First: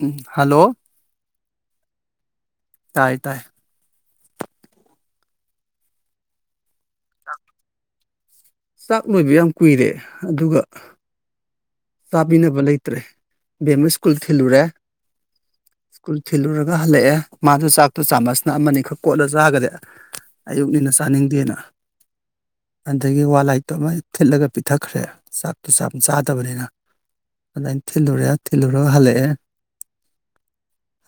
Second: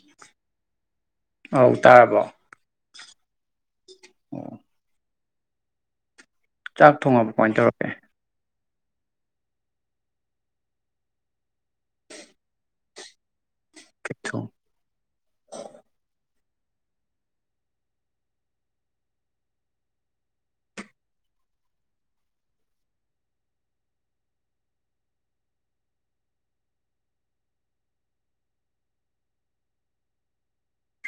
ꯎꯝ hello ꯑꯧ ꯇꯥꯔꯕꯣ ꯇꯥꯏ ꯇꯥꯏ ꯑꯣ ꯆꯥꯛ ꯊꯣꯡꯉꯕ ꯀꯃꯥꯏ ꯇꯧꯔꯒꯦ ꯆꯥꯛ ꯂꯣꯏꯕ ꯌꯥꯝ ꯀꯨꯏꯔꯦ ꯑꯗꯨꯒ ꯆꯥꯕꯤꯅꯕ ꯂꯩꯇ꯭ꯔꯦ ꯕꯦꯝꯃ ꯁ꯭ꯀꯨꯜ ꯀꯩ ꯊꯣꯡ ꯊꯤꯜꯂꯨꯔꯦ ꯁ꯭ꯀꯨꯜ ꯊꯤꯜꯂꯨꯔꯒ ꯍꯜꯂꯛꯑꯦ ꯃꯥꯗꯣ ꯆꯥꯛꯇꯣ ꯆꯥꯝꯃꯁꯅ ꯑꯃꯅꯤꯈꯛ ꯀꯣꯠꯂ ꯆꯥꯒꯔꯦ ꯑꯌꯨꯛꯅꯤꯅ ꯆꯥꯅꯤꯡꯗꯦꯅ ꯑꯗꯒꯤ ꯋꯥ ꯂꯥꯏꯠꯇꯨ ꯑꯃ ꯊꯤꯠꯂꯒ ꯄꯤꯊꯛꯈ꯭ꯔꯦ ꯆꯥꯛꯇꯣ ꯆꯥꯝ ꯆꯥꯗꯕꯅꯤꯅ ꯑꯗꯥꯏ ꯊꯤꯜꯂꯨꯔꯦ ꯊꯤꯜꯂꯨꯔꯒ ꯍꯜꯂꯛꯑꯦ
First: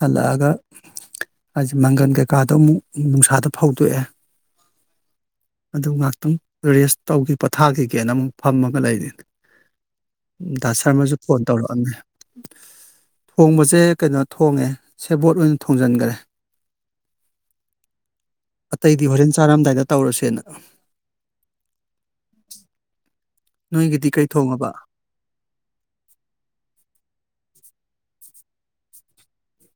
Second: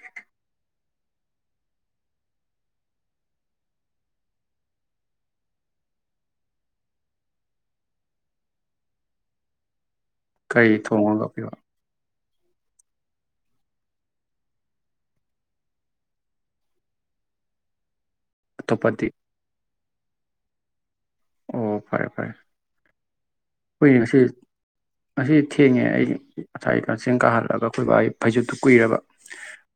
ꯍꯜꯂꯛꯑꯒ ꯑꯁ ꯃꯪꯒꯟ ꯀꯩꯀꯥꯗꯣ ꯑꯃꯨꯛ ꯅꯨꯡꯁꯥꯗ ꯐꯧꯗꯣꯛꯑꯦ ꯑꯗꯨ ꯉꯥꯛꯇꯪ ꯔꯦꯁ ꯇꯧꯈꯤ ꯄꯣꯊꯥꯈꯤꯒꯦꯅ ꯑꯃꯨꯛ ꯐꯝꯃꯒ ꯂꯩꯔꯦ ꯀꯔꯤ ꯗꯥ ꯁꯔꯃꯁꯨ ꯊꯣꯡꯉꯒ ꯐꯣꯟ ꯄꯤꯕ ꯇꯧꯔꯛꯑꯝꯃꯦ ꯊꯣꯡꯕꯁꯦ ꯀꯩꯅꯣ ꯊꯣꯡꯉꯦ ꯁꯦꯕꯣꯠ ꯑꯣꯏꯅ ꯊꯣꯡꯖꯤꯟꯒꯔꯦ ꯑꯇꯣꯞꯄꯗꯤ ꯑꯇꯩꯗꯤ ꯍꯣꯔꯦꯟ ꯆꯥꯔꯝꯗꯥꯏꯗ ꯇꯧꯔꯁꯦꯅ ꯑꯣ ꯐꯔꯦ ꯐꯔꯦ ꯍꯣꯏꯅꯦ ꯅꯣꯏꯒꯤꯗꯤ ꯉꯁꯤ ꯀꯩ ꯊꯣꯡꯉꯕ ꯉꯁꯤ ꯊꯦꯡꯉꯦ ꯑꯩ ꯉꯁꯥꯏ ꯀꯆꯦꯡ ꯀꯥꯍꯜꯂꯒ ꯑꯩꯈꯣꯏ ꯕꯥꯒꯤ ꯐꯩꯖꯨꯞꯇꯨ ꯀꯨꯏꯔꯕ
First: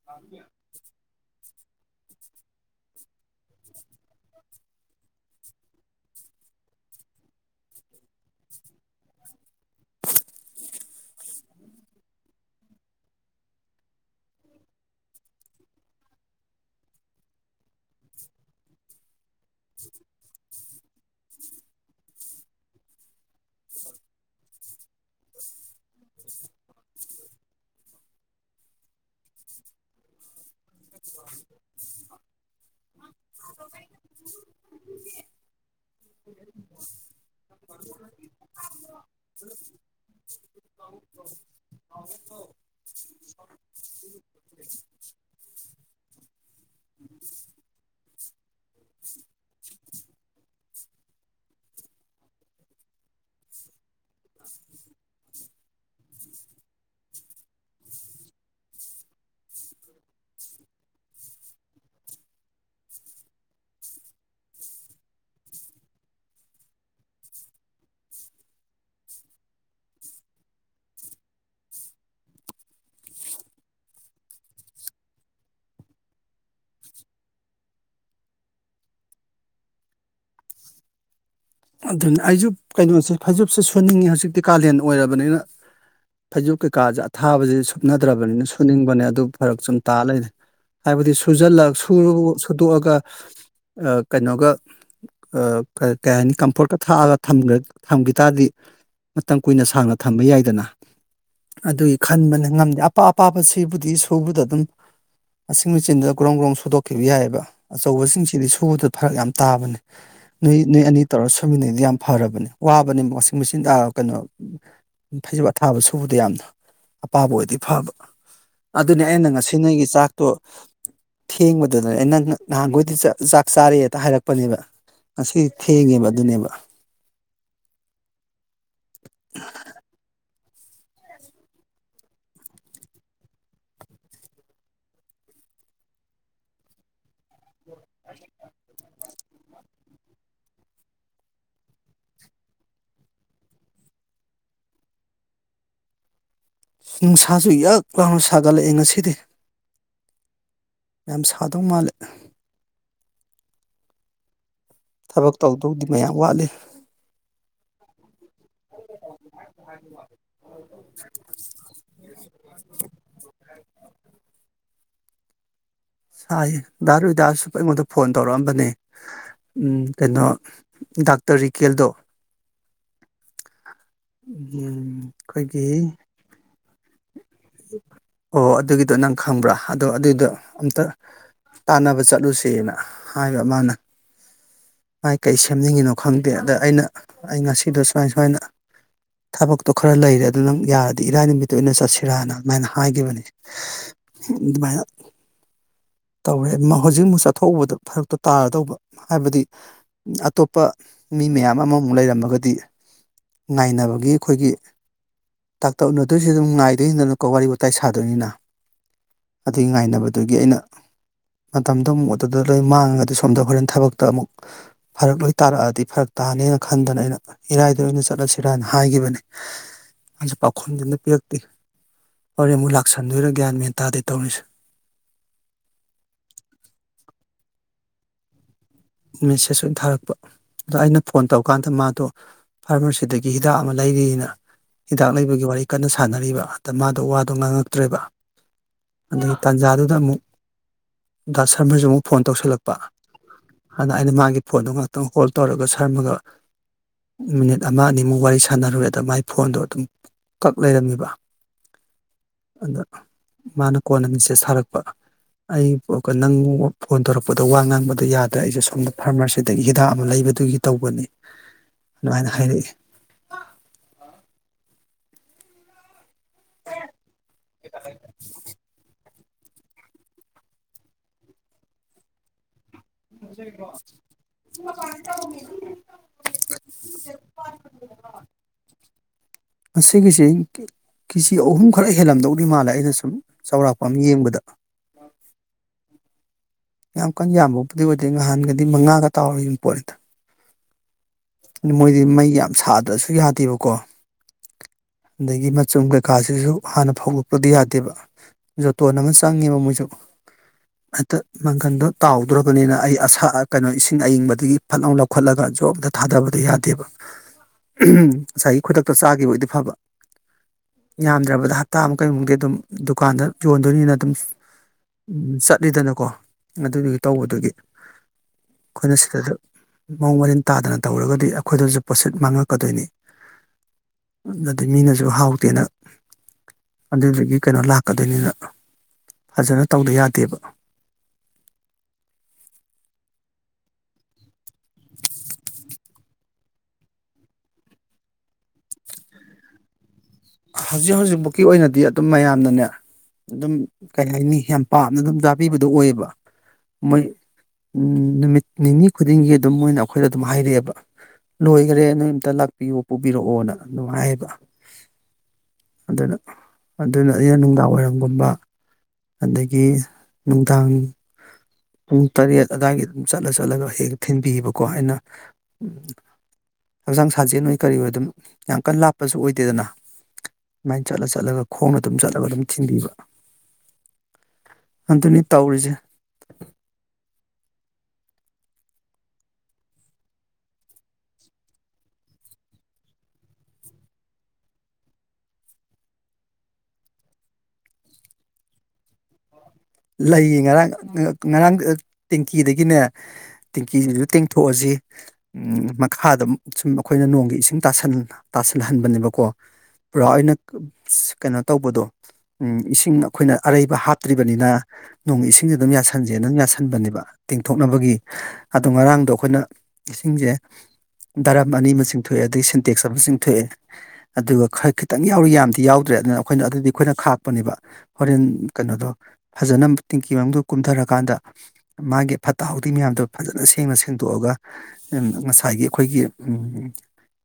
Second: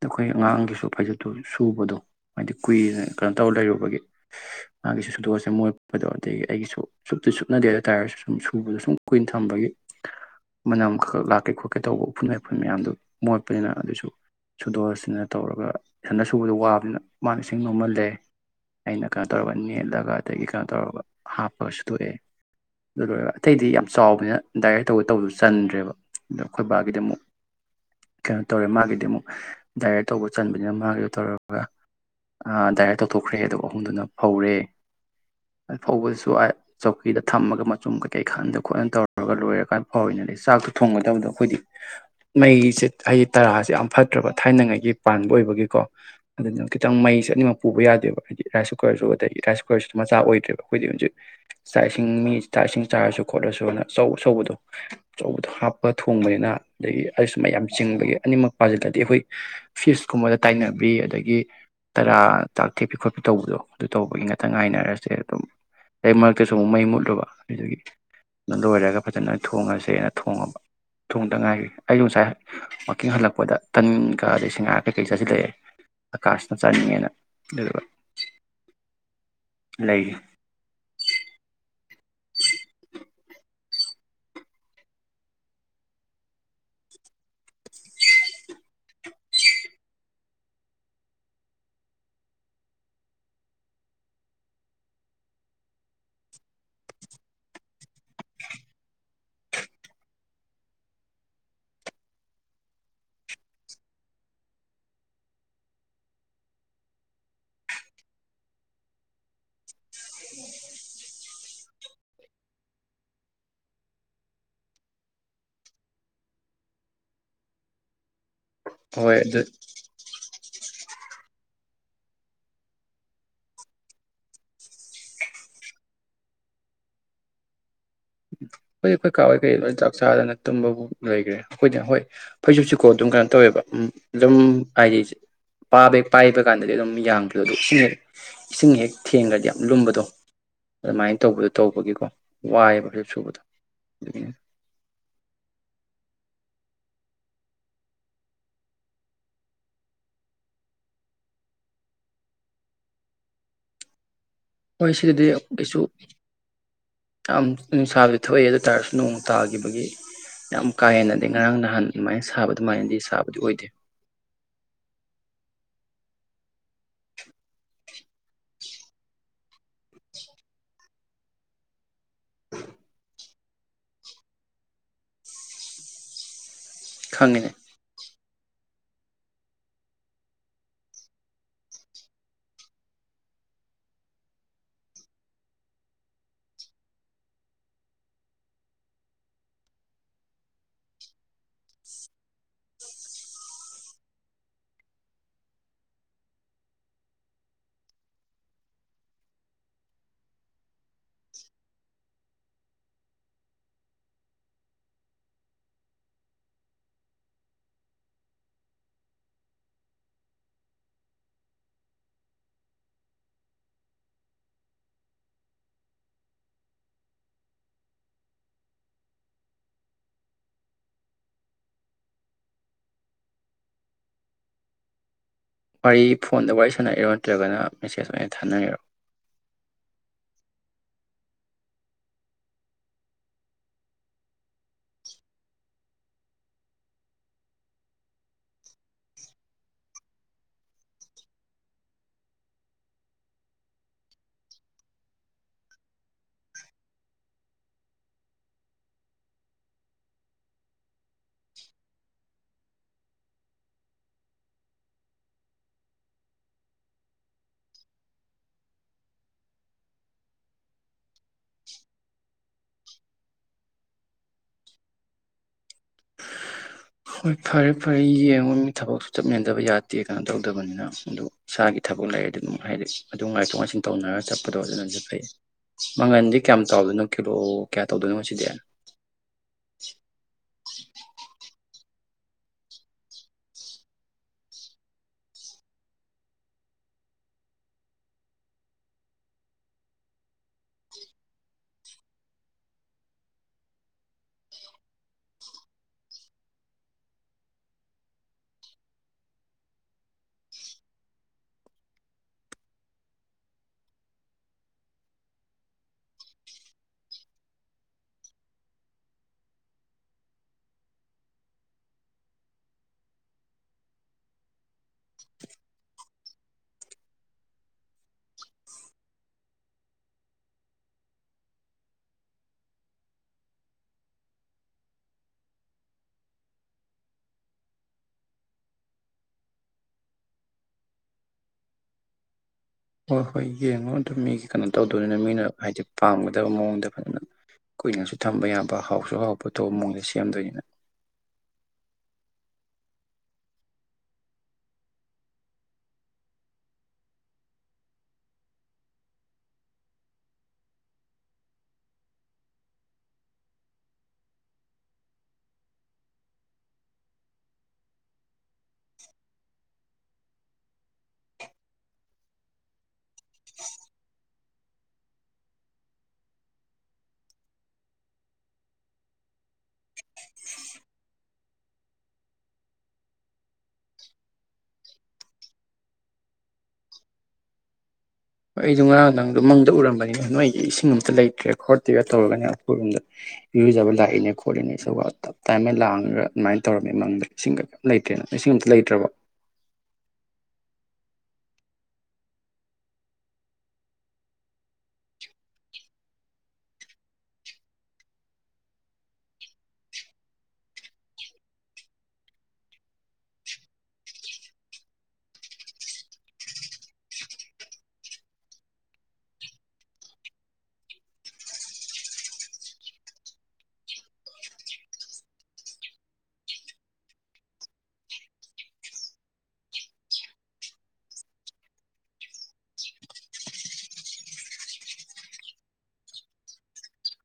ꯑꯩꯈꯣꯏ ꯑꯉꯥꯡꯒꯤꯁꯨ ꯐꯩꯏꯖꯨꯞ ꯗꯨꯏ ꯁꯨꯕꯗꯣ ꯍꯥꯏꯗꯤ ꯀꯨꯏꯅ ꯀꯩꯅꯣ ꯇꯧꯔ ꯂꯩꯔꯨꯕꯒꯤ ꯃꯥꯒꯤꯁꯨ ꯁꯨꯗꯣꯛꯑꯁꯦ ꯃꯣꯠꯄꯗꯣ ꯑꯗꯒꯤ ꯑꯩꯒꯤꯁꯨ ꯁꯨꯞꯇꯤ ꯁꯨꯞꯅꯗꯦ ꯑꯗꯣꯏꯇꯥꯔꯁꯨ ꯁꯨꯝ ꯁꯨꯕꯗꯣ ꯁꯨꯝ ꯀꯨꯏꯅ ꯊꯝꯕꯒꯤ ꯃꯅꯝ ꯈ ꯈꯛ ꯂꯥꯛꯀꯦ ꯈꯣꯠꯀꯦ ꯇꯧꯕ ꯎꯐꯨꯟ ꯃꯏꯐꯨꯟ ꯃꯌꯥꯝꯗꯨ ꯃꯣꯠꯄꯅꯤꯅ ꯑꯗꯨꯁꯨ ꯁꯨꯗꯣꯛꯑꯁꯤꯅ ꯇꯧꯔꯒ ꯏꯊꯟꯗ ꯁꯨꯕꯗꯨ ꯋꯥꯕꯅꯤꯅ ꯃꯥꯅ ꯏꯁꯤꯡ ꯅꯣꯝꯃꯜꯂꯦ ꯑꯩꯅ ꯀꯩꯅꯣ ꯇꯧꯔꯒ ꯅꯦꯠꯂꯒ ꯑꯗꯒꯤ ꯀꯩꯅꯣ ꯇꯧꯔꯒ ꯍꯥꯞꯄꯒ ꯁꯨꯊꯣꯛꯑꯦ ꯑꯗꯨ ꯂꯣꯏꯔ ꯑꯇꯩꯗꯤ ꯌꯥꯝ ꯆꯥꯎꯕꯅꯤꯅ ꯗꯥꯏꯋ꯭ꯔ ꯇꯧꯒꯦ ꯇꯧꯕꯗꯨ ꯆꯟꯗ꯭ꯔꯦꯕ ꯑꯗ ꯑꯩꯈꯣꯏ ꯕꯥꯒꯤꯗꯤ ꯑꯃꯨꯛ ꯀꯩꯅꯣ ꯇꯧꯔꯦ ꯃꯥꯒꯤꯗꯤ ꯑꯃꯨꯛ ꯗꯥꯏꯋ꯭ꯔ ꯇꯧꯕ ꯆꯟꯕꯅꯤꯅ ꯃꯥꯒꯤꯗ ꯇꯧꯔꯒ ꯑ ꯗꯥꯏꯋ꯭ꯔ ꯇꯧꯊꯣꯛꯈ꯭ꯔꯦ ꯑꯗꯨꯒ ꯑꯍꯨꯝꯗꯨꯅ ꯐꯧꯔꯦ ꯐꯧꯕꯗꯁꯨ ꯑꯥꯏ ꯆꯧꯀꯔꯤꯗ ꯊꯝꯃꯒ ꯃꯆꯨꯝ ꯀꯩꯀꯩ ꯈꯪꯗ ꯈꯣꯠꯅ ꯇꯧꯔꯒ ꯂꯣꯏꯔꯀꯥꯟꯗ ꯐꯥꯎꯔꯤꯅꯦ ꯂꯩꯁꯦ ꯆꯥꯛꯇꯣ ꯊꯣꯡꯒꯗꯕꯗꯣ ꯑꯩꯈꯣꯏꯗꯤ ꯃꯩꯁꯦ ꯑꯩꯒ ꯇꯔꯥꯁꯦ ꯌꯥꯝ ꯐꯠꯇ꯭ꯔꯕ ꯊꯥꯏꯅꯉꯥꯏꯒꯤ ꯄꯥꯟꯕ ꯑꯣꯏꯕꯒꯤꯀꯣ ꯑꯗꯨꯅ ꯈꯤꯇꯪ ꯃꯩꯁꯦ ꯑꯅꯤꯃꯛ ꯄꯨꯕ ꯌꯥꯗꯦꯕ ꯍꯥꯏꯗꯤ ꯔꯥꯏꯁ ꯀꯨꯀꯔꯁꯨ ꯑꯗꯒꯤ ꯔꯥꯏꯁ ꯀꯨꯀꯔꯁꯨ ꯃꯆꯥ ꯑꯣꯏꯗ꯭ꯔꯦꯕ ꯑꯩꯈꯣꯏꯗꯤ ꯍꯧꯖꯤꯛ ꯆꯥꯛ ꯏꯁꯤꯡ ꯃꯤ ꯆꯥꯛ ꯏꯁꯤꯡ ꯆꯥꯔꯁꯨ ꯈꯣꯠꯂꯁꯨꯅ ꯑꯆꯧ ꯑꯆꯧꯕꯗꯣ ꯑꯆꯧꯕꯗꯣ ꯍꯥꯞꯄ ꯊꯣꯡꯕꯅꯤꯅ ꯑꯗꯒꯤ ꯑꯁ ꯁꯨꯃꯥꯏ ꯌꯥꯝ ꯆꯤꯡꯕꯒꯤ ꯑꯅꯤꯃꯛ ꯄꯥꯖꯤꯜꯂꯗꯤ ꯑꯩꯈꯣꯏ ꯐꯤꯁꯀꯨꯝꯕꯗ ꯇꯥꯏꯅꯕꯤ ꯑꯗꯒꯤ ꯇꯔꯥ ꯆꯥꯛ ꯊꯦꯛꯄꯤ ꯈꯣꯠꯄꯤ ꯇꯧꯕꯗꯣ ꯑꯗꯨ ꯇꯧꯕꯒꯤ ꯉꯥꯛꯇꯪ ꯉꯥꯏꯅꯔꯁꯦ ꯑꯗꯨꯝ ꯑꯗꯩ ꯃꯔꯛꯇꯁꯨ ꯑꯃꯨꯛ ꯃꯩ ꯃꯨꯠꯂꯨꯕ ꯑꯗꯨꯗꯨꯒꯤ ꯑ ꯂꯣꯏꯔꯒ ꯐꯖꯅ ꯊꯣꯡꯉꯁꯦꯅ ꯊꯣꯡꯉꯕ ꯊꯣꯡꯗ ꯉꯥꯏꯔꯤ ꯑꯩꯁꯨ ꯉꯁꯥꯏ ꯋꯥꯛꯀꯤꯡ ꯍꯜꯂꯛꯄꯗ ꯇꯟꯒ ꯑꯗꯩ ꯁꯤꯡꯍꯥꯔ ꯀꯩꯀꯩ ꯆꯥꯁꯤꯜꯂꯛꯑꯦ ꯑꯀꯥꯁꯅ ꯆꯥꯅꯤꯡꯉꯦꯅ ꯑꯗꯨꯒ ꯂꯩꯔꯤ ꯑꯗꯨꯅ ꯑꯩꯁꯨ ꯀꯩꯅꯣꯁꯦ ꯐꯩꯖꯨꯞꯁꯦ ꯁꯨꯅꯤꯡꯉꯤ ꯍꯧꯖꯤꯛꯇꯤ ꯀꯥꯂꯦꯟ ꯑꯣꯏꯔꯕꯅꯤꯅ ꯐꯩꯖꯨꯞ ꯀꯩꯀꯥꯁꯦ ꯑꯊꯥꯕꯖꯦ ꯁꯨꯞꯅꯗ꯭ꯔꯕꯅꯤꯅ ꯁꯨꯅꯤꯡꯕꯅꯦ ꯑꯗꯨ ꯐꯔꯛ ꯁꯨꯝ ꯇꯥ ꯂꯩꯔꯦ ꯍꯥꯏꯕꯗꯤ ꯁꯨꯖꯜꯂ ꯁꯨ ꯁꯨꯗꯣꯛꯑꯒ ꯑ ꯀꯩꯅꯣꯒ ꯑ ꯑ ꯀꯩ ꯍꯥꯏꯅꯤ ꯀꯝ ꯐꯣꯠꯀ ꯊꯥꯛꯑꯒ ꯊꯝꯒ ꯊꯝꯈꯤ ꯇꯥꯔꯗꯤ ꯃꯇꯝ ꯀꯨꯏꯅ ꯁꯥꯡꯅ ꯊꯝꯕ ꯌꯥꯏꯗꯅ ꯑꯗꯨꯒꯤ ꯈꯟꯕꯅꯦ ꯉꯝꯗꯦ ꯑꯄꯥ ꯑꯄꯥꯕꯁꯤꯕꯨꯗꯤ ꯁꯨꯕꯗ ꯑꯗꯨꯝ ꯋꯥꯁꯤꯡ ꯃꯦꯆꯤꯟꯗ ꯒ꯭ꯔꯣꯡ ꯒ꯭ꯔꯣꯡ ꯁꯨꯗꯣꯛꯈꯤꯕ ꯌꯥꯏꯑꯦꯕ ꯑꯆꯧꯕꯁꯤꯡꯁꯤꯗꯤ ꯁꯨꯕꯗ ꯐꯔꯛ ꯌꯥꯝ ꯇꯥꯕꯅꯦ ꯅꯣꯏ ꯅꯣꯏ ꯑꯅꯤ ꯇꯧꯔ ꯁꯨ ꯁꯃꯤꯟꯅꯩꯗꯣ ꯌꯥꯝ ꯐꯔꯕꯅꯦ ꯋꯥꯕꯅꯦꯕ ꯋꯥꯁꯤꯡ ꯃꯦꯆꯤꯟꯗ ꯑꯥ ꯀꯩꯅꯣ ꯐꯩꯖꯨꯞ ꯑꯊꯥꯕ ꯁꯨꯕꯗꯨ ꯌꯥꯝꯅ ꯑꯄꯥꯕ ꯑꯣꯏꯗꯤ ꯐꯕ ꯑꯗꯨꯅꯦ ꯍꯣꯏ ꯑꯩꯅ ꯑꯗꯨ ꯉꯁꯤ ꯅꯣꯢꯒꯤ ꯆꯥꯛꯇꯣ ꯊꯦꯡꯕꯗꯨꯗꯅꯦ ꯑ ꯅ ꯅꯍꯥꯟꯈꯣꯏꯗꯤ ꯆꯥꯛ ꯆꯥꯔꯤ ꯍꯦꯛꯇ ꯍꯥꯏꯔꯛꯄꯅꯦꯕ ꯉꯁꯤꯗꯤ ꯊꯦꯡꯉꯦꯕ ꯑꯗꯨꯅꯦꯕ ꯍꯣꯏ ꯑꯩꯈꯣꯏ ꯀꯥ ꯍꯣꯏ ꯀꯩ ꯍꯣꯢ ꯂꯣꯢ ꯆꯥꯛ ꯆꯥꯗ ꯅ ꯇꯨꯝꯕꯕꯨ ꯂꯩꯒ꯭ꯔꯦ ꯑꯩꯈꯣꯏꯗ ꯍꯣꯏ ꯐꯩꯖꯨꯞ ꯁꯤꯀꯣ ꯑꯗꯨꯝ ꯀꯩꯅꯣ ꯇꯧꯋꯦꯕ ꯎ ꯑꯗꯨꯝ ꯍꯥꯏꯗꯤ ꯄꯥꯕꯦꯛ ꯄꯥꯏꯕ ꯀꯥꯟꯗꯗꯤ ꯑꯗꯨꯝ ꯌꯥꯡꯕꯤ ꯏꯆꯦ ꯏꯁꯤꯡ ꯍꯦꯛ ꯊꯦꯡꯒ꯭ꯔꯗꯤ ꯌꯥꯝ ꯂꯨꯝꯕꯗꯣ ꯑꯗꯨꯃꯥꯏꯅ ꯇꯧꯕꯗꯣ ꯇꯧꯕꯒꯤꯀꯣ ꯋꯥꯏꯑꯦꯕ ꯍꯧꯖꯤꯛ ꯁꯨꯕꯗꯣ ꯑꯗꯨꯒꯤꯅꯤ ꯅꯨꯡꯁꯥꯁꯨ ꯌꯛ ꯂꯥꯎꯅ ꯁꯥꯒꯠꯂꯛꯏ ꯉꯁꯤꯗꯤ ꯌꯥꯝ ꯁꯥꯗꯧ ꯃꯥꯜꯂꯦ ꯍꯣꯏ ꯁꯤꯗꯗꯤ ꯊꯕꯛ ꯀꯩꯁꯨ ꯇꯧꯗꯧꯗꯤ ꯃꯌꯥꯝ ꯋꯥꯠꯂꯤ ꯌꯥꯝ ꯅꯨꯡꯁꯥꯕꯨꯗꯤ ꯊꯣꯛꯏ ꯑꯗꯨ ꯑꯣꯏ ꯇꯥꯔꯁꯨ ꯅꯣꯡ ꯇꯥꯒꯤꯕꯒꯤ ꯌꯥꯝ ꯀꯥ ꯍꯦꯟꯅꯗꯤ ꯉꯔꯥꯡ ꯅꯍꯥꯟ ꯑꯗꯨꯃꯥꯏꯅ ꯁꯥꯕ ꯑꯗꯨꯃꯥꯏꯅꯗꯤ ꯁꯥꯕꯗꯤ ꯑꯣꯏꯗꯦ ꯁꯥꯏꯌꯦ ꯗꯥ ꯔꯨꯍꯤꯗꯥꯁꯨ ꯑꯩꯉꯣꯟꯗ ꯐꯣꯟ ꯇꯧꯔꯛꯑꯝꯕꯅꯦ ꯎꯝ ꯀꯩꯅꯣ ꯗꯥꯛꯇꯔ ꯔꯤꯀꯦꯜꯗꯣ ꯎꯝ ꯑꯩꯈꯣꯏꯒꯤ ꯈꯪꯉꯦ ꯑꯣ ꯑꯗꯨꯒꯤꯗꯣ ꯅꯪ ꯈꯪꯕ꯭ꯔꯥ ꯑꯗꯣ ꯑꯗꯨꯏꯗꯣ ꯑꯝꯇ ꯇꯥꯟꯅꯕ ꯆꯠꯂꯨꯁꯦꯅ ꯍꯥꯏꯕ ꯃꯥꯅ ꯃꯥꯏ ꯀꯩ ꯁꯦꯝꯅꯤꯡꯉꯤꯅꯣ ꯈꯪꯗꯦ ꯑꯗ ꯑꯩꯅ ꯑꯩ ꯉꯁꯤꯗꯣ ꯁꯨꯃꯥꯏ ꯁꯨꯃꯥꯏꯅ ꯊꯕꯛꯇꯣ ꯈꯔ ꯂꯩꯔꯦ ꯑꯗꯣ ꯅꯪ ꯌꯥꯔꯗꯤ ꯏꯔꯥꯏ ꯅꯨꯃꯤꯠ ꯇ ꯑꯣꯏꯅ ꯆꯠꯁꯤꯔꯥꯅ ꯑꯗꯨꯃꯥꯏꯅ ꯍꯥꯏꯈꯤꯕꯅꯤ ꯑꯗꯨꯃꯥꯏꯅ ꯇꯧꯔꯦ ꯍꯧꯖꯤꯛ ꯑꯃꯨꯛ ꯆꯠꯊꯣꯛꯎꯧꯕꯗ ꯐꯔꯛꯇꯣ ꯇꯥꯔꯗꯧꯕ ꯍꯥꯏꯕꯗꯤ ꯑꯇꯣꯞꯄ ꯃꯤ ꯃꯌꯥꯝ ꯑꯃꯃꯨꯛ ꯂꯩꯔꯝꯃꯒꯗꯤ ꯉꯥꯏꯅꯕꯒꯤ ꯑꯩꯈꯣꯏꯒꯤ ꯇꯥꯛꯇꯛꯅ ꯑꯗꯨꯑꯣꯏꯁꯨ ꯑꯗꯨꯝ ꯉꯥꯏꯗꯣꯏꯅꯤꯗꯅꯀꯣ ꯋꯥꯔꯤ ꯋꯥꯇꯥꯏ ꯁꯥꯗꯣꯏꯅꯤꯅ ꯑꯗꯨꯒꯤ ꯉꯥꯏꯅꯕꯗꯨꯒꯤ ꯑꯩꯅ ꯃꯇꯝꯗꯣ ꯑꯃꯨꯛ ꯑꯗꯨꯗ ꯂꯣꯏ ꯃꯥꯡꯉꯗꯤ ꯁꯣꯝꯗ ꯍꯣꯔꯦꯟ ꯊꯕꯛꯇ ꯑꯃꯨꯛ ꯐꯔꯛ ꯂꯣꯏ ꯇꯥꯔꯛꯑꯗꯤ ꯐꯔꯛ ꯇꯥꯅꯦꯅ ꯈꯟꯗꯅ ꯑꯩꯅ ꯏꯔꯥꯏꯗ ꯑꯣꯏꯅ ꯆꯠꯂꯁꯤꯔꯅ ꯍꯥꯏꯈꯤꯕꯅꯤ ꯑꯗꯨ ꯄꯥꯎꯈꯨꯝꯗꯨꯅ ꯄꯤꯔꯛꯇꯦ ꯍꯣꯔꯦꯟ ꯑꯃꯨꯛ ꯂꯥꯛꯁꯟꯗꯣꯏꯔꯥ ꯒ꯭ꯌꯥꯟ ꯃꯦꯟ ꯇꯥꯗꯦ ꯇꯧꯔꯤꯁꯦ ꯋꯥꯔꯤ ꯐꯣꯟꯗ ꯋꯥꯔꯤ ꯁꯥꯟꯅꯩꯔꯣ ꯅꯠꯇ꯭ꯔꯒꯅ ꯃꯦꯁꯦꯖ ꯑꯣꯏꯅ ꯊꯥꯅꯔꯤꯔꯣ ꯃꯦꯁꯦꯁ ꯑꯣꯏꯅ ꯊꯥꯔꯛꯄ ꯑꯗ ꯑꯩꯅ ꯐꯣꯟ ꯇꯧꯔꯀꯥꯟꯗ ꯃꯥꯗꯣ ꯐꯥꯔꯃꯔꯁꯤꯗꯒꯤ ꯍꯤꯗꯥꯛ ꯑꯃ ꯂꯩꯔꯤꯅ ꯍꯤꯗꯥꯛ ꯂꯩꯕꯒꯤ ꯋꯥꯔꯤ ꯀꯟꯅ ꯁꯥꯟꯅꯔꯤꯕ ꯑꯗ ꯃꯥꯗꯣ ꯋꯥꯗꯣ ꯉꯥꯡꯉꯛꯇ꯭ꯔꯦꯕ ꯑꯗꯨꯒꯤ ꯇꯥꯟꯖꯥꯗꯨꯗ ꯑꯃꯨꯛ ꯗꯥ ꯁꯃꯔꯁꯨ ꯑꯃꯨꯛ ꯐꯣꯟ ꯇꯧꯁꯤꯜꯂꯛꯄ ꯍꯥꯢꯅ ꯑꯩꯅ ꯃꯥꯒꯤ ꯐꯣꯟꯗꯣ ꯉꯍꯥꯛꯇꯪ ꯍꯣꯜ ꯇꯧꯔꯒ ꯁꯥꯔꯃꯒ ꯃꯤꯅꯤꯠ ꯑꯃ ꯑꯅꯤꯃꯨꯛ ꯋꯥꯔꯤ ꯁꯥꯟꯅꯔꯨꯔꯦ ꯑꯗ ꯃꯥꯒꯤ ꯐꯣꯟꯗꯣ ꯑꯗꯨꯝ ꯀꯛ ꯂꯩꯔꯝꯃꯤꯕ ꯑꯗ ꯃꯥꯅ ꯀꯣꯟꯅ ꯃꯦꯁꯦꯖ ꯊꯥꯔꯛꯄ ꯑꯩ ꯅꯪ ꯐꯣꯟ ꯇꯧꯔꯛꯄꯗꯣ ꯋꯥ ꯉꯥꯡꯕꯗ ꯌꯥ ꯑꯗꯨꯗ ꯑꯩꯁꯨ ꯁꯣꯝꯗ ꯐꯥꯔꯃꯥꯁꯤꯗꯒꯤ ꯍꯤꯗꯥꯛ ꯑꯃ ꯂꯩꯕꯗꯨꯒꯤ ꯇꯧꯕꯅꯤ ꯑꯗꯨꯃꯥꯏꯅ ꯍꯥꯏꯔꯛꯏ ꯍꯣꯏ ꯐꯔꯦ ꯐꯔꯦ ꯌꯦꯡꯉꯣ ꯃꯤ ꯊꯕꯛ ꯆꯠ ꯃꯤꯟꯅꯗꯕ ꯌꯥꯗꯦ ꯀꯩꯅꯣ ꯇꯧꯗꯕꯅꯤꯅ ꯑꯗꯨ ꯏꯁꯥꯒꯤ ꯊꯕꯛ ꯂꯩꯔꯗꯤ ꯑꯗꯨꯝ ꯍꯥꯏꯗꯤ ꯑꯗꯨ ꯉꯥꯏꯊꯣꯛ ꯉꯥꯏꯁꯤꯟ ꯇꯧꯅꯔꯒ ꯆꯠꯄꯗꯣ ꯑꯗꯨꯅꯁꯨ ꯐꯩ ꯃꯪꯒꯟꯗꯤ ꯀꯌꯥꯝ ꯆꯥꯎꯗꯣꯏꯅꯣ ꯀꯤꯂꯣ ꯀꯌꯥ ꯇꯧꯗꯣꯏꯅꯣ ꯉꯁꯤꯗꯤ ꯃꯁꯤꯒꯤꯁꯤ ꯀꯦꯖꯤ ꯑꯍꯨꯝ ꯈꯔ ꯍꯦꯜꯂꯝꯗꯧꯗꯤ ꯃꯥꯜꯂꯦ ꯑꯩꯗꯨ ꯁꯨꯝ ꯆꯥꯎꯔꯥꯛꯄ ꯑꯃ ꯌꯦꯡꯕꯗ ꯌꯥꯝ ꯀꯟꯅ ꯌꯥꯝꯕꯕꯨꯗꯤ ꯑꯣꯏꯗꯦ ꯅꯍꯥꯟꯒꯗꯤ ꯃꯉꯥꯒ ꯇꯥꯎꯔꯤ ꯄꯣꯠꯅꯤꯗ ꯃꯣꯏꯗꯤ ꯃꯩ ꯌꯥꯝ ꯁꯥꯗ꯭ꯔꯁꯨ ꯌꯥꯗꯦꯕꯀꯣ ꯑꯗꯒꯤ ꯃꯆꯨꯝ ꯀꯩꯀꯥꯁꯤꯁꯨ ꯍꯥꯟꯅ ꯐꯧꯗꯣꯛꯇꯗꯤ ꯌꯥꯗꯦꯕ ꯖꯣꯇꯣꯟ ꯑꯃ ꯆꯪꯉꯦꯕ ꯃꯣꯏꯁꯨ ꯍꯦꯛꯇ ꯃꯪꯒꯟꯗꯣ ꯇꯥꯎꯗ꯭ꯔꯣꯕꯅꯤꯅ ꯑꯩ ꯑꯁꯥ ꯑ ꯀꯩꯅꯣ ꯏꯁꯤꯡ ꯑꯌꯤꯡꯕꯗꯨꯗꯒꯤ ꯐꯠꯂꯥꯎ ꯂꯧꯈꯠꯂꯒ ꯖꯣꯞ ꯑꯗ ꯊꯥꯗꯕꯗꯣ ꯌꯥꯗꯦꯕ ꯉꯁꯥꯏꯒꯤ ꯈꯨꯗꯛꯇ ꯆꯥꯈꯤꯕ ꯑꯣꯢꯗꯤ ꯐꯕ ꯌꯥꯝꯗ꯭ꯔꯕꯗ ꯍꯞꯇꯥ ꯃꯨꯛ ꯀꯩꯃꯨꯛꯗꯤ ꯑꯗꯨꯝ ꯗꯨꯀꯥꯟꯗ ꯌꯣꯟꯗꯣꯏꯅꯤꯅ ꯑꯗꯨꯝ ꯑꯝ ꯆꯠꯂꯤꯗꯅꯀꯣ ꯑꯗꯨꯗꯨꯒꯤ ꯇꯧꯕꯗꯨꯒꯤ ꯑꯩꯈꯣꯏꯅ ꯁꯤꯗꯗ ꯃꯑꯣꯡ ꯃꯔꯤꯟ ꯇꯥꯗꯅ ꯇꯧꯔꯒꯗꯤ ꯑꯩꯈꯣꯏꯗꯁꯨ ꯄꯣꯠꯁꯤꯠ ꯃꯥꯡꯉꯛꯀꯗꯣꯏꯅꯤ ꯑꯗꯨꯗꯤ ꯃꯤꯅꯁꯨ ꯍꯥꯎꯇꯦꯅ ꯑꯗꯨꯗꯨꯒꯤ ꯀꯩꯅꯣ ꯂꯥꯛꯀꯗꯣꯏꯅꯤꯅ ꯐꯖꯅ ꯇꯧꯗ ꯌꯥꯗꯦꯕ ꯍꯣꯏ ꯍꯣꯏ ꯌꯦꯡꯉꯣ ꯑꯗꯨꯝ ꯃꯤꯒꯤ ꯀꯩꯅꯣ ꯇꯧꯗꯣꯏꯅꯤꯅ ꯃꯤꯅ ꯍꯥꯏꯗꯤ ꯄꯥꯝꯒꯗꯕ ꯃꯑꯣꯡꯗ ꯐꯖꯅ ꯀꯨꯏꯅꯁꯨ ꯊꯝꯕ ꯌꯥꯕ ꯍꯥꯎꯁꯨ ꯍꯥꯎꯒꯗꯕ ꯃꯑꯣꯡꯗ ꯁꯦꯝ ꯍꯧꯖꯤꯛ ꯍꯧꯖꯤꯛꯐꯥꯎꯀꯤ ꯑꯣꯏꯅꯗꯤ ꯑꯗꯨꯝ ꯃꯌꯥꯝꯅꯅꯦ ꯑꯗꯨꯝ ꯀꯩ ꯍꯥꯏꯅꯤ ꯌꯥꯝ ꯄꯥꯝꯅ ꯑꯗꯨꯝ ꯆꯥꯕꯤꯕꯗꯣ ꯑꯣꯏꯌꯦꯕ ꯃꯣꯏ ꯅꯨꯃꯤꯠ ꯅꯤꯅꯤ ꯈꯨꯗꯤꯡꯒꯤ ꯑꯗꯨꯝ ꯃꯣꯏꯅ ꯑꯩꯈꯣꯏꯗ ꯑꯗꯨꯝ ꯍꯥꯏꯔꯛꯑꯦꯕ ꯂꯣꯏꯈꯔꯦ ꯅꯣꯏ ꯑꯝꯇ ꯂꯥꯛꯄꯤꯌꯣ ꯄꯨꯕꯤꯔꯛꯑꯣꯅ ꯅꯨꯡꯉꯥꯏꯌꯦꯕ ꯑꯗꯨꯅ ꯑꯗꯨꯅ ꯑꯩꯅ ꯅꯨꯡꯗꯥꯡ ꯋꯥꯏꯔꯝꯒꯨꯝꯕ ꯑꯗꯒꯤ ꯅꯨꯡꯗꯥꯡ ꯄꯨꯡ ꯇꯔꯦꯠ ꯑꯗꯨꯋꯥꯏꯒꯤ ꯑꯗꯨꯝ ꯆꯠꯂ ꯆꯠꯂꯒ ꯍꯦꯛ ꯊꯤꯟꯕꯤꯕꯀꯣ ꯑꯩꯅ ꯑꯝ ꯍꯛꯆꯥꯡ ꯁꯥꯖꯦꯜ ꯍꯣꯏ ꯀꯔꯤ ꯑꯣꯏ ꯑꯗꯨꯝ ꯌꯥꯝ ꯀꯟꯅ ꯂꯥꯞꯄꯁꯨ ꯑꯣꯏꯗꯦꯗꯅ ꯑꯗꯨꯃꯥꯏꯅ ꯆꯠꯂ ꯆꯠꯂꯒ ꯈꯣꯡꯅ ꯑꯗꯨꯝ ꯆꯠꯂꯒ ꯑꯗꯨꯝ ꯊꯤꯟꯕꯤꯕ ꯑꯗꯨꯅꯤ ꯇꯧꯔꯤꯖꯦ [inaudible] ꯍꯣꯏ ꯑꯩꯗꯣ ꯉꯔꯥꯡ ꯅꯪꯗꯣ ꯃꯪꯗ ꯎꯔꯝꯕꯅꯤꯅꯦ ꯅꯣꯏꯒꯤ ꯏꯁꯤꯡ ꯑꯇ ꯂꯩꯇ꯭ꯔꯦ ꯈꯣꯠꯇꯦꯒ ꯇꯧꯔꯒꯅꯦ ꯑꯩꯈꯣꯏꯔꯣꯝꯗ ꯏꯔꯨꯖꯕ ꯂꯥꯛꯏꯅꯦ ꯈꯣꯠꯂꯤꯅꯦ ꯏꯁꯧꯒꯁꯦ ꯇꯞ ꯇꯥꯏꯅ ꯂꯥꯡꯉꯒ ꯑꯗꯨꯃꯥꯏꯅ ꯇꯧꯔꯝꯃꯦ ꯃꯪꯗ ꯏꯁꯤꯡꯒ ꯀꯩꯝ ꯂꯩꯇ꯭ꯔꯦ ꯅꯣꯢ ꯏꯁꯤꯡ ꯑꯝꯇ ꯂꯩꯇ꯭ꯔꯕ ꯂꯩꯌꯦ ꯉꯔꯥꯡ ꯉꯔꯥꯡ ꯇꯦꯡꯀꯤꯗꯒꯤꯅꯦ ꯇꯦꯡꯀꯤꯁꯨ ꯇꯦꯡꯊꯣꯛꯑꯁꯤ ꯃꯈꯥꯗ ꯁꯨꯝ ꯑꯩꯈꯣꯏꯅ ꯅꯣꯡꯒꯤ ꯏꯁꯤꯡ ꯇꯥꯁꯜ ꯇꯥꯁꯜꯍꯟꯕꯅꯦꯕꯀꯣ ꯄꯨꯔꯥ ꯑꯣꯏꯅ ꯀꯩꯅꯣ ꯇꯧꯕꯗꯣ ꯑꯝ ꯏꯁꯤꯡ ꯑꯩꯈꯣꯏꯅ ꯑꯔꯩꯕ ꯍꯥꯞꯇ꯭ꯔꯤꯕꯅꯤꯅ ꯅꯣꯡꯒꯤ ꯏꯁꯤꯡꯁꯦ ꯑꯗꯨꯝ ꯌꯥꯁꯟꯖꯦꯅ ꯑꯗꯨꯝ ꯌꯥꯁꯟꯕꯅꯦꯕ ꯇꯦꯡꯊꯣꯛꯅꯕꯒꯤ ꯑꯗꯣ ꯉꯔꯥꯡꯗꯣ ꯑꯩꯈꯣꯏꯅ ꯏꯁꯤꯡꯁꯦ ꯗꯔꯝ ꯑꯅꯤ ꯑꯃ ꯆꯤꯡꯊꯣꯛꯑꯦ ꯑꯗꯨꯗꯒꯤ ꯁꯦꯟꯇꯦꯛꯁ ꯑꯃ ꯆꯤꯡꯊꯣꯛꯑꯦ ꯑꯗꯨꯒ ꯈꯔ ꯈꯤꯇꯪ ꯌꯥꯎꯔꯤ ꯌꯥꯝꯗꯤ ꯌꯥꯎꯗ꯭ꯔꯦ ꯑꯗꯨꯅ ꯑꯩꯈꯣꯏꯅ ꯑꯗꯨꯗꯤ ꯑꯩꯈꯣꯏꯅ ꯈꯥꯛꯄꯅꯦꯕ ꯍꯣꯔꯦꯟ ꯀꯩꯅꯣꯗꯣ ꯐꯖꯅ ꯑꯝ ꯇꯤꯡꯀꯤ ꯃꯅꯨꯡꯗ ꯀꯨꯝꯊꯔꯀꯥꯟꯗ ꯃꯥꯒꯤ ꯐꯠꯇ ꯍꯥꯎꯗꯤ ꯃꯌꯥꯝꯗꯣ ꯐꯖꯅ ꯁꯦꯡꯅ ꯁꯦꯡꯗꯣꯛꯑꯒ ꯉꯁꯥꯏꯒꯤ ꯑꯩꯈꯣꯏꯒꯤ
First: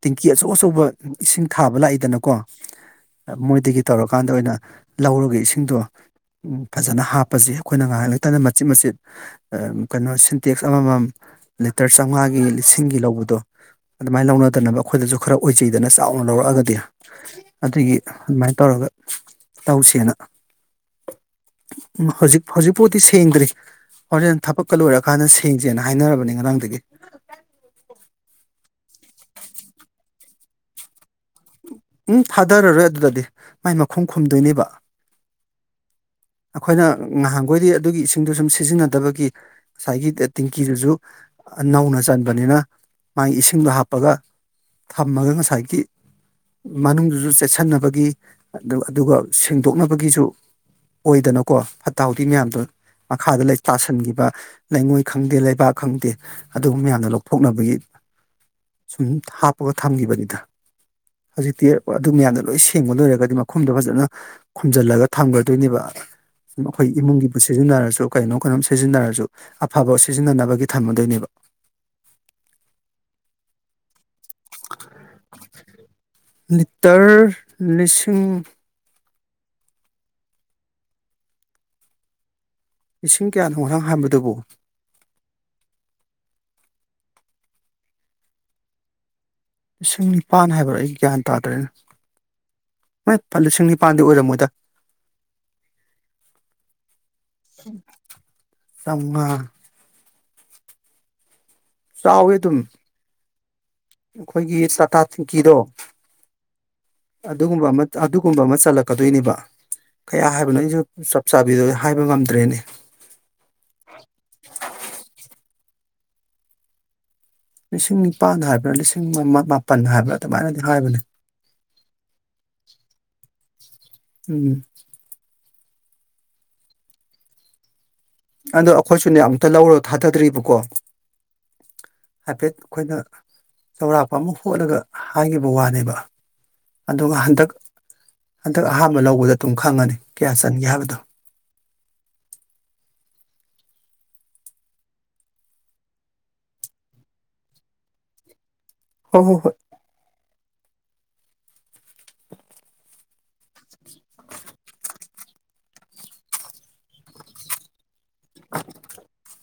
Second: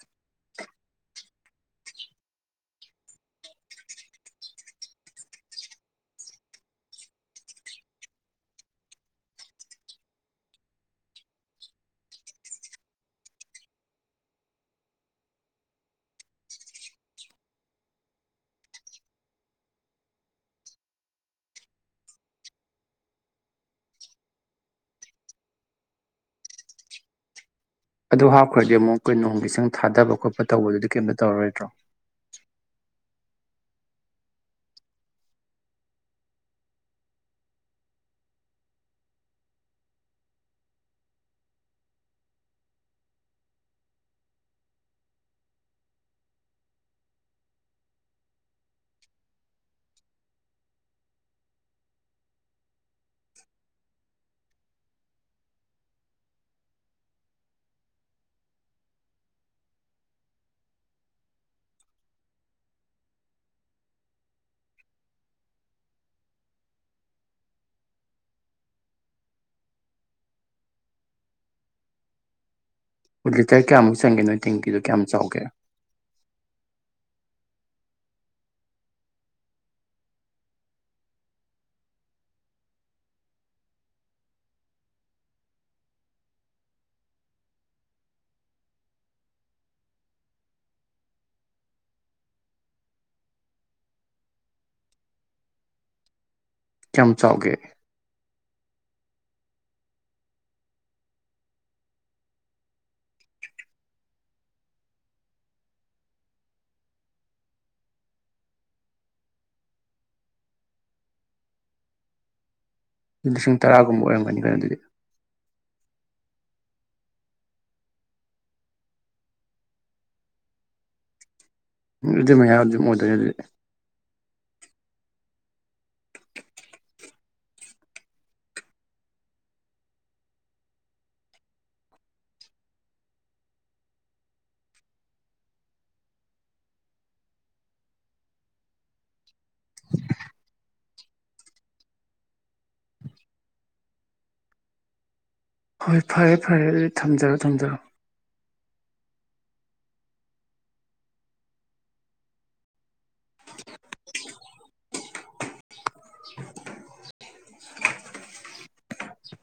ꯇꯤꯡꯀꯤ ꯑꯆꯧ ꯑꯆꯧꯕ ꯏꯁꯤꯡ ꯊꯥꯕ ꯂꯥꯛꯏꯗꯅꯀꯣ ꯃꯣꯏꯗꯒꯤ ꯇꯧꯔꯀꯥꯟꯗ ꯑꯣꯏꯅ ꯂꯧꯔꯒ ꯏꯁꯤꯡꯗꯣ ꯐꯖꯅ ꯍꯥꯞꯄꯁꯤ ꯑꯩꯈꯣꯏꯅ ꯉꯥꯏꯍꯥꯛ ꯂꯩꯇꯗ ꯃꯆꯤꯠ ꯃꯆꯤꯠ ꯑ ꯀꯩꯅꯣ ꯁꯤꯟꯇꯦꯛꯁ ꯑꯃꯃꯝ ꯂꯤꯇꯔ ꯆꯥꯝꯃꯉꯥꯒꯤ ꯂꯤꯁꯤꯡꯒꯤ ꯂꯧꯕꯗꯣ ꯑꯗꯨꯃꯥꯏꯅ ꯂꯧꯅꯗꯅꯕ ꯑꯩꯈꯣꯏꯗꯁꯨ ꯈꯔ ꯑꯣꯏꯖꯩꯗꯅ ꯆꯥꯎꯅ ꯂꯧꯔꯛꯑꯒꯗꯤ ꯑꯗꯨꯒꯤ ꯑꯗꯨꯃꯥꯏꯅ ꯇꯧꯔꯒ ꯇꯧꯁꯦꯅ ꯎ ꯍꯧꯖꯤꯛ ꯍꯧꯖꯤꯛꯐꯥꯎꯗꯤ ꯁꯦꯡꯗ꯭ꯔꯤ ꯍꯣꯔꯦꯟ ꯊꯕꯛꯀ ꯂꯣꯏꯔꯀꯥꯟꯗ ꯁꯦꯡꯁꯦꯅ ꯍꯥꯏꯅꯔꯕꯅꯤ ꯉꯔꯥꯡꯗꯒꯤ ꯑꯗꯨ ꯍꯥꯞꯈ꯭ꯔꯗꯤ ꯑꯃꯨꯛ ꯑꯩꯈꯣꯏ ꯅꯣꯡꯒꯤ ꯏ ꯆꯪ ꯊꯥꯗꯕ ꯈꯣꯠꯄ ꯇꯧꯕꯗꯨꯗꯤ ꯀꯩꯝꯇ ꯇꯧꯔꯣꯏꯗ꯭ꯔꯣ ꯎꯝ ꯊꯥꯗꯔꯔꯣꯏ ꯑꯗꯨꯗꯗꯤ ꯃꯥꯏ ꯃꯈꯨꯝ ꯈꯨꯝꯗꯣꯏꯅꯦꯕ ꯑꯩꯈꯣꯏꯅ ꯉꯍꯥꯟꯈꯣꯏꯗꯤ ꯑꯗꯨꯒꯤ ꯏꯁꯤꯡꯗꯣ ꯁꯨꯝ ꯁꯤꯖꯤꯟꯅꯗꯕꯒꯤ ꯉꯁꯥꯏꯒꯤ ꯑ ꯇꯤꯡꯀꯤꯗꯨꯁꯨ ꯅꯧꯅ ꯆꯟꯕꯅꯦꯅ ꯃꯥꯒꯤ ꯏꯁꯤꯡꯗꯣ ꯍꯥꯞꯄꯒ ꯊꯝꯃꯒ ꯉꯁꯥꯏꯒꯤ ꯃꯅꯨꯡꯗꯨꯁꯨ ꯆꯦꯠꯁꯟꯅꯕꯒꯤ ꯑꯗꯨ ꯑꯗꯨꯒ ꯁꯦꯡꯗꯣꯛꯅꯕꯒꯤꯁꯨ ꯑꯣꯏꯗꯅꯀꯣ ꯐꯠꯇ ꯍꯥꯎꯗꯤ ꯃꯌꯥꯝꯗꯣ ꯃꯈꯥꯗ ꯂꯩ ꯇꯥꯁꯟꯈꯤꯕ ꯂꯩꯉꯣꯏ ꯈꯪꯗꯦ ꯂꯩꯕꯥꯛ ꯈꯪꯗꯦ ꯑꯗꯨꯒꯨꯝ ꯃꯌꯥꯝꯗꯣ ꯂꯧꯊꯣꯛꯅꯕꯒꯤ ꯁꯨꯝ ꯍꯥꯞꯄꯒ ꯊꯝꯈꯤꯕꯅꯤꯗ ꯍꯧꯖꯤꯛꯇꯤ ꯑꯗꯨ ꯃꯌꯥꯝꯗꯣ ꯂꯣꯏ ꯁꯦꯡꯕ ꯂꯣꯏꯔꯒꯗꯤ ꯃꯈꯨꯝꯗꯣ ꯐꯖꯅ ꯈꯨꯝꯖꯜꯂꯒ ꯊꯝꯒꯗꯣꯏꯅꯦꯕ ꯑꯩꯈꯣꯏ ꯏꯃꯨꯡꯒꯤꯕꯨ ꯁꯤꯖꯤꯟꯅꯔꯁꯨ ꯀꯩꯅꯣ ꯀꯩꯅꯣꯝ ꯁꯤꯖꯤꯟꯅꯔꯁꯨ ꯑꯐꯕ ꯁꯤꯖꯤꯟꯅꯅꯕꯒꯤ ꯊꯝꯃꯗꯣꯏꯅꯦꯕ ꯂꯤꯇꯔ ꯀꯌꯥꯝ ꯃꯨ ꯆꯟꯒꯦ ꯅꯣꯏ ꯇꯦꯡꯀꯤꯗꯣ ꯀꯌꯥꯝ ꯆꯥꯎꯒꯦ ꯇꯔ ꯂꯤꯁꯤꯡ ꯏꯁꯤꯡ ꯀꯌꯥꯅꯣ ꯉꯔꯥꯡ ꯍꯥꯏꯕꯗꯨꯕꯨ ꯂꯤꯁꯤꯡ ꯅꯤꯄꯥꯟ ꯍꯥꯏꯕ꯭ꯔꯥ ꯑꯩ ꯒ꯭ꯌꯥꯟ ꯇꯥꯗ꯭ꯔꯦꯅꯦ ꯃꯥꯏ ꯂꯤꯁꯤꯡ ꯅꯤꯄꯥꯟꯗꯤ ꯑꯣꯏꯔꯝꯃꯣꯏꯗ ꯀꯌꯥꯝ ꯆꯥꯎꯒꯦ ꯆꯧꯉꯥ ꯆꯥꯎꯋꯦ ꯑꯗꯨꯝ ꯑꯩꯈꯣꯏꯒꯤ ꯆꯥꯇꯥ ꯇꯤꯡꯀꯤꯗꯣ ꯑꯗꯨꯒꯨꯝꯕ ꯑꯃ ꯑꯗꯨꯒꯨꯝꯕ ꯑꯃ ꯆꯜꯂꯛꯀꯗꯣꯏꯅꯦꯕ ꯀꯌꯥ ꯍꯥꯏꯕꯅꯣ ꯑꯩꯁꯨ ꯆꯞ ꯆꯥꯕꯤꯗꯣ ꯑꯩ ꯍꯥꯏꯕ ꯉꯝꯗ꯭ꯔꯦꯅꯦ ꯂꯤꯁꯤꯡ ꯇꯔꯥꯒꯨꯝꯕ ꯑꯣꯏꯔꯝꯒꯅꯤ ꯀꯩꯅꯣ ꯑꯗꯨꯗꯤ ꯂꯤꯁꯤꯡ ꯅꯤꯄꯥꯥꯟ ꯍꯥꯏꯕ꯭ꯔꯥ ꯂꯤꯁꯤꯡ ꯃ ꯃꯥꯄꯟ ꯍꯥꯏꯕ꯭ꯔꯥ ꯑꯗꯨꯃꯥꯏꯅꯗꯤ ꯍꯥꯏꯕꯅꯦ ꯎ ꯑꯗꯨ ꯃꯌꯥꯗꯤ ꯑꯗꯨꯝ ꯑꯣꯏꯗꯣꯏꯅꯦ ꯑꯗꯨꯗꯤ ꯎꯝ ꯑꯗꯣ ꯑꯩꯈꯣꯏꯁꯨꯅꯦ ꯑꯝꯇ ꯂꯧꯔꯒ ꯊꯥꯗꯗ꯭ꯔꯤꯕꯀꯣ ꯍꯥꯏꯐꯦꯠ ꯑꯩꯈꯣꯏꯅ ꯆꯥꯎꯔꯥꯛꯄ ꯑꯃ ꯍꯣꯠꯂꯒ ꯍꯥꯏꯒꯤꯕ ꯋꯥꯅꯦꯕ ꯑꯗꯨꯒ ꯍꯟꯗꯛ ꯍꯟꯗꯛ ꯑꯍꯥꯟꯕ ꯂꯧꯕꯗ ꯑꯗꯨꯝ ꯈꯪꯉꯅꯤ ꯀꯌꯥ ꯆꯟꯒꯦ ꯍꯥꯏꯕꯗꯣ ꯍꯣꯏ ꯐꯔꯦ ꯐꯔꯦ ꯑꯗꯨꯗꯤ ꯊꯝꯖꯔꯣ ꯊꯝꯖꯔꯣ ꯍꯣ ꯍꯣ ꯍꯣꯏ [inaudible]